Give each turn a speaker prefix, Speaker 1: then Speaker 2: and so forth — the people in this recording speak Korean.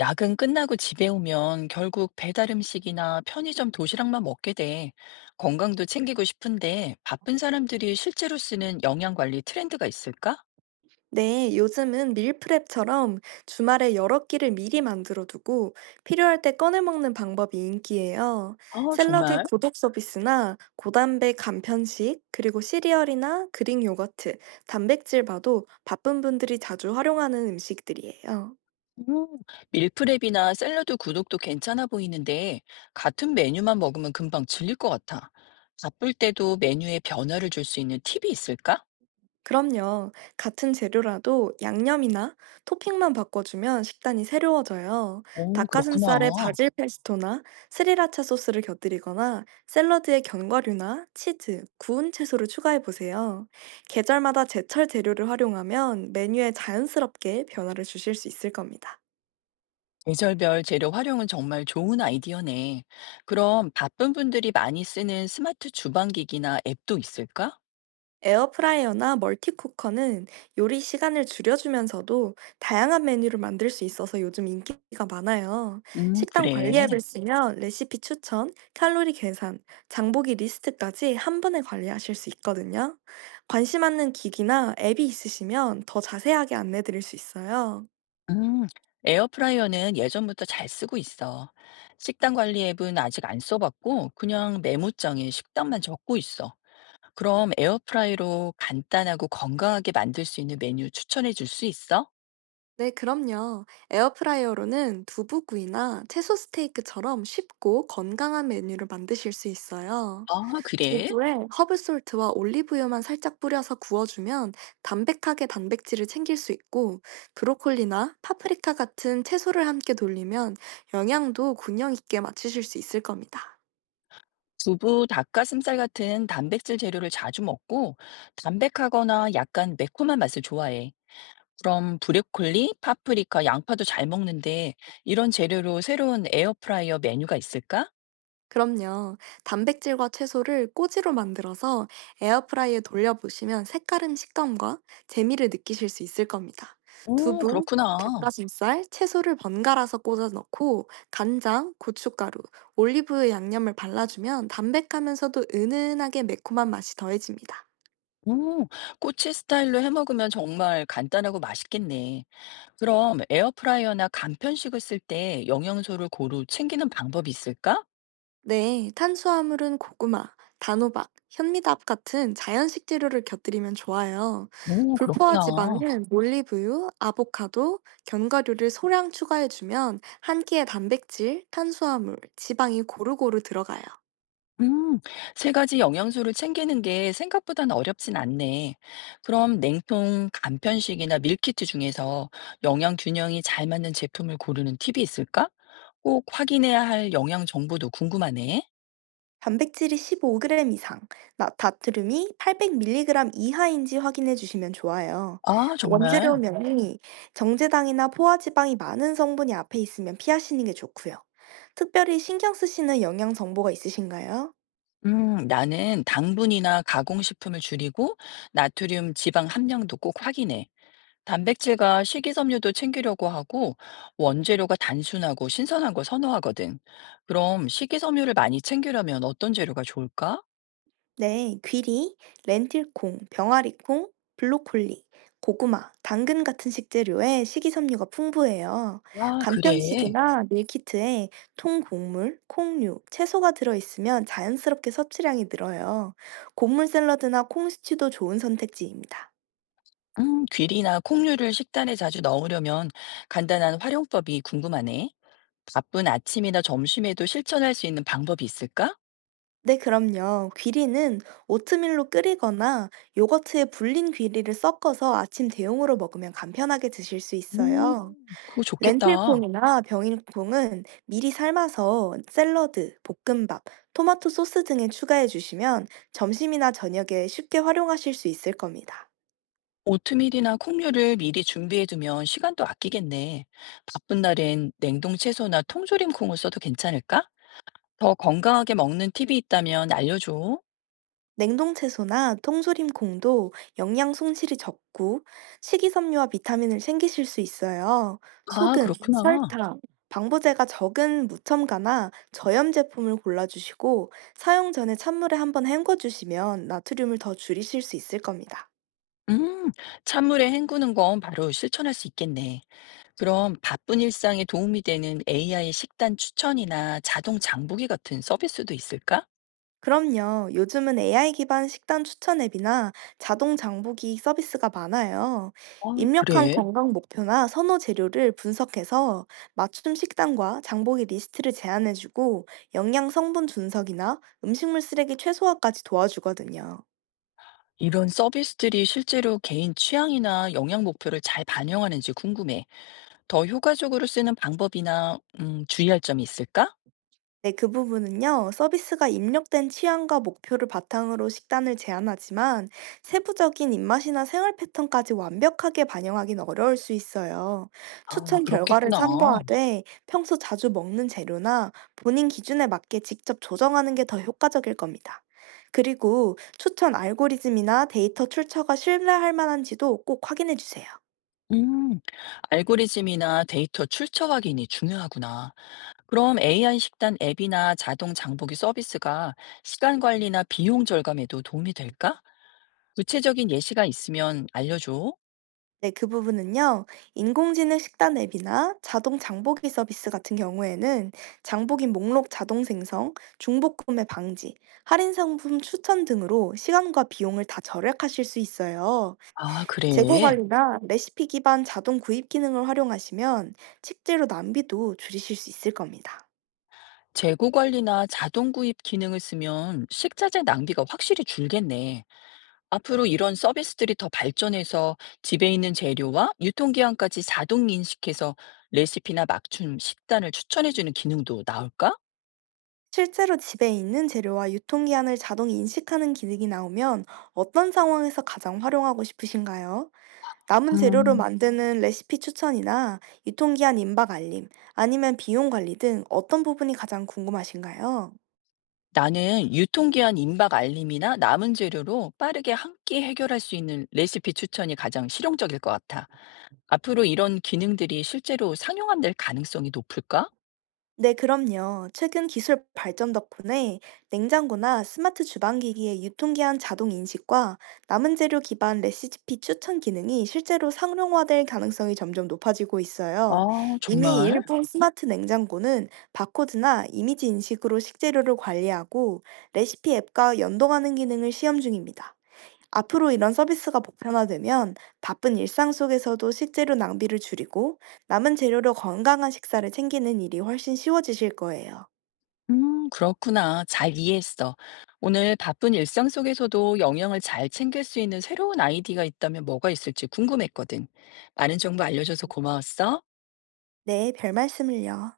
Speaker 1: 야근 끝나고 집에 오면 결국 배달 음식이나 편의점 도시락만 먹게 돼. 건강도 챙기고 싶은데 바쁜 사람들이 실제로 쓰는 영양 관리 트렌드가 있을까?
Speaker 2: 네, 요즘은 밀프렙처럼 주말에 여러 끼를 미리 만들어 두고 필요할 때 꺼내 먹는 방법이 인기예요.
Speaker 1: 아,
Speaker 2: 샐러드
Speaker 1: 정말?
Speaker 2: 구독 서비스나 고단백 간편식, 그리고 시리얼이나 그릭 요거트, 단백질 바도 바쁜 분들이 자주 활용하는 음식들이에요.
Speaker 1: 음, 밀프렙이나 샐러드 구독도 괜찮아 보이는데 같은 메뉴만 먹으면 금방 질릴 것 같아. 바쁠 때도 메뉴에 변화를 줄 수 있는 팁이 있을까?
Speaker 2: 그럼요. 같은 재료라도 양념이나 토핑만 바꿔주면 식단이 새로워져요.
Speaker 1: 오, 그렇구나.
Speaker 2: 닭가슴살에 바질 페스토나 스리라차 소스를 곁들이거나 샐러드에 견과류나 치즈, 구운 채소를 추가해보세요. 계절마다 제철 재료를 활용하면 메뉴에 자연스럽게 변화를 주실 수 있을 겁니다.
Speaker 1: 계절별 재료 활용은 정말 좋은 아이디어네. 그럼 바쁜 분들이 많이 쓰는 스마트 주방기기나 앱도 있을까?
Speaker 2: 에어프라이어나 멀티쿠커는 요리 시간을 줄여주면서도 다양한 메뉴를 만들 수 있어서 요즘 인기가 많아요. 식단 관리
Speaker 1: 그래.
Speaker 2: 앱을 쓰면 레시피 추천, 칼로리 계산, 장보기 리스트까지 한 번에 관리하실 수 있거든요. 관심 있는 기기나 앱이 있으시면 더 자세하게 안내드릴 수 있어요.
Speaker 1: 음, 에어프라이어는 예전부터 잘 쓰고 있어. 식단 관리 앱은 아직 안 써봤고, 그냥 메모장에 식단만 적고 있어. 그럼 에어프라이로 간단하고 건강하게 만들 수 있는 메뉴 추천해 줄 수 있어?
Speaker 2: 네, 그럼요. 에어프라이어로는 두부구이나 채소 스테이크처럼 쉽고 건강한 메뉴를 만드실 수 있어요.
Speaker 1: 아, 그래?
Speaker 2: 두부에 허브솔트와 올리브유만 살짝 뿌려서 구워주면 담백하게 단백질을 챙길 수 있고, 브로콜리나 파프리카 같은 채소를 함께 돌리면 영양도 균형 있게 맞추실 수 있을 겁니다.
Speaker 1: 두부, 닭가슴살 같은 단백질 재료를 자주 먹고 담백하거나 약간 매콤한 맛을 좋아해. 그럼 브로콜리, 파프리카, 양파도 잘 먹는데 이런 재료로 새로운 에어프라이어 메뉴가 있을까?
Speaker 2: 그럼요. 단백질과 채소를 꼬지로 만들어서 에어프라이에 돌려보시면 색다른 식감과 재미를 느끼실 수 있을 겁니다.
Speaker 1: 오,
Speaker 2: 두부,
Speaker 1: 그렇구나.
Speaker 2: 닭가슴살, 채소를 번갈아서 꽂아 넣고 간장, 고춧가루, 올리브 양념을 발라주면 담백하면서도 은은하게 매콤한 맛이 더해집니다.
Speaker 1: 오, 꼬치 스타일로 해 먹으면 정말 간단하고 맛있겠네. 그럼 에어프라이어나 간편식을 쓸 때 영양소를 고루 챙기는 방법이 있을까?
Speaker 2: 네, 탄수화물은 고구마, 단호박, 현미밥 같은 자연 식재료를 곁들이면 좋아요.
Speaker 1: 오,
Speaker 2: 불포화
Speaker 1: 그렇구나.
Speaker 2: 지방은 올리브유, 아보카도, 견과류를 소량 추가해주면 한 끼에 단백질, 탄수화물, 지방이 고루고루 들어가요.
Speaker 1: 음, 세 가지 영양소를 챙기는 게 생각보다는 어렵진 않네. 그럼 냉통 간편식이나 밀키트 중에서 영양 균형이 잘 맞는 제품을 고르는 팁이 있을까? 꼭 확인해야 할 영양 정보도 궁금하네.
Speaker 2: 단백질이 15g 이상, 나트륨이 800mg 이하인지 확인해 주시면 좋아요.
Speaker 1: 아, 정말.
Speaker 2: 원재료명이 정제당이나 포화지방이 많은 성분이 앞에 있으면 피하시는 게 좋고요. 특별히 신경 쓰시는 영양 정보가 있으신가요?
Speaker 1: 나는 당분이나 가공식품을 줄이고 나트륨 지방 함량도 꼭 확인해. 단백질과 식이섬유도 챙기려고 하고 원재료가 단순하고 신선한 걸 선호하거든. 그럼 식이섬유를 많이 챙기려면 어떤 재료가 좋을까?
Speaker 2: 네, 귀리, 렌틸콩, 병아리콩, 블로콜리, 고구마, 당근 같은 식재료에 식이섬유가 풍부해요.
Speaker 1: 아, 그래.
Speaker 2: 간편식이나 밀키트에 통곡물, 콩류, 채소가 들어있으면 자연스럽게 섭취량이 늘어요. 곡물 샐러드나 콩스튜도 좋은 선택지입니다.
Speaker 1: 귀리나 콩류를 식단에 자주 넣으려면 간단한 활용법이 궁금하네. 바쁜 아침이나 점심에도 실천할 수 있는 방법이 있을까?
Speaker 2: 네, 그럼요. 귀리는 오트밀로 끓이거나 요거트에 불린 귀리를 섞어서 아침 대용으로 먹으면 간편하게 드실 수
Speaker 1: 오,
Speaker 2: 있어요.
Speaker 1: 그거 좋겠다.
Speaker 2: 렌틸콩이나 병일콩은 미리 삶아서 샐러드, 볶음밥, 토마토 소스 등에 추가해 주시면 점심이나 저녁에 쉽게 활용하실 수 있을 겁니다.
Speaker 1: 오트밀이나 콩류를 미리 준비해두면 시간도 아끼겠네. 바쁜 날엔 냉동 채소나 통조림 콩을 써도 괜찮을까? 더 건강하게 먹는 팁이 있다면 알려줘.
Speaker 2: 냉동 채소나 통조림콩도 영양 손실이 적고 식이섬유와 비타민을 챙기실 수 있어요.
Speaker 1: 아,
Speaker 2: 소금,
Speaker 1: 그렇구나.
Speaker 2: 설탕, 방부제가 적은 무첨가나 저염 제품을 골라주시고 사용 전에 찬물에 한번 헹궈주시면 나트륨을 더 줄이실 수 있을 겁니다.
Speaker 1: 음, 찬물에 헹구는 건 바로 실천할 수 있겠네. 그럼 바쁜 일상에 도움이 되는 AI 식단 추천이나 자동 장보기 같은 서비스도 있을까?
Speaker 2: 그럼요. 요즘은 AI 기반 식단 추천 앱이나 자동 장보기 서비스가 많아요.
Speaker 1: 아,
Speaker 2: 입력한
Speaker 1: 그래?
Speaker 2: 건강 목표나 선호 재료를 분석해서 맞춤 식단과 장보기 리스트를 제안해주고 영양 성분 분석이나 음식물 쓰레기 최소화까지 도와주거든요.
Speaker 1: 이런 서비스들이 실제로 개인 취향이나 영양 목표를 잘 반영하는지 궁금해. 더 효과적으로 쓰는 방법이나 주의할 점이 있을까?
Speaker 2: 네, 그 부분은요, 서비스가 입력된 취향과 목표를 바탕으로 식단을 제안하지만 세부적인 입맛이나 생활 패턴까지 완벽하게 반영하긴 어려울 수 있어요.
Speaker 1: 아,
Speaker 2: 추천 결과를
Speaker 1: 그렇겠구나.
Speaker 2: 참고하되 평소 자주 먹는 재료나 본인 기준에 맞게 직접 조정하는 게 더 효과적일 겁니다. 그리고 추천 알고리즘이나 데이터 출처가 신뢰할 만한지도 꼭 확인해 주세요.
Speaker 1: 음, 알고리즘이나 데이터 출처 확인이 중요하구나. 그럼 AI 식단 앱이나 자동 장보기 서비스가 시간 관리나 비용 절감에도 도움이 될까? 구체적인 예시가 있으면 알려줘.
Speaker 2: 네, 그 부분은요. 인공지능 식단 앱이나 자동 장보기 서비스 같은 경우에는 장보기 목록 자동 생성, 중복 구매 방지, 할인 상품 추천 등으로 시간과 비용을 다 절약하실 수 있어요.
Speaker 1: 아, 그래.
Speaker 2: 재고 관리나 레시피 기반 자동 구입 기능을 활용하시면 식재료 낭비도 줄이실 수 있을 겁니다.
Speaker 1: 재고 관리나 자동 구입 기능을 쓰면 식자재 낭비가 확실히 줄겠네. 앞으로 이런 서비스들이 더 발전해서 집에 있는 재료와 유통기한까지 자동 인식해서 레시피나 맞춤 식단을 추천해주는 기능도 나올까?
Speaker 2: 실제로 집에 있는 재료와 유통기한을 자동 인식하는 기능이 나오면 어떤 상황에서 가장 활용하고 싶으신가요? 남은 재료로
Speaker 1: 음.
Speaker 2: 만드는 레시피 추천이나 유통기한 임박 알림, 아니면 비용 관리 등 어떤 부분이 가장 궁금하신가요?
Speaker 1: 나는 유통기한 임박 알림이나 남은 재료로 빠르게 한 끼 해결할 수 있는 레시피 추천이 가장 실용적일 것 같아. 앞으로 이런 기능들이 실제로 상용화될 가능성이 높을까?
Speaker 2: 네, 그럼요. 최근 기술 발전 덕분에 냉장고나 스마트 주방기기의 유통기한 자동 인식과 남은 재료 기반 레시피 추천 기능이 실제로 상용화될 가능성이 점점 높아지고 있어요.
Speaker 1: 아,
Speaker 2: 이미
Speaker 1: 정말?
Speaker 2: 일부 스마트 냉장고는 바코드나 이미지 인식으로 식재료를 관리하고 레시피 앱과 연동하는 기능을 시험 중입니다. 앞으로 이런 서비스가 보편화되면 바쁜 일상 속에서도 식재료 낭비를 줄이고 남은 재료로 건강한 식사를 챙기는 일이 훨씬 쉬워지실 거예요.
Speaker 1: 그렇구나. 잘 이해했어. 오늘 바쁜 일상 속에서도 영양을 잘 챙길 수 있는 새로운 아이디가 있다면 뭐가 있을지 궁금했거든. 많은 정보 알려줘서 고마웠어.
Speaker 2: 네, 별 말씀을요.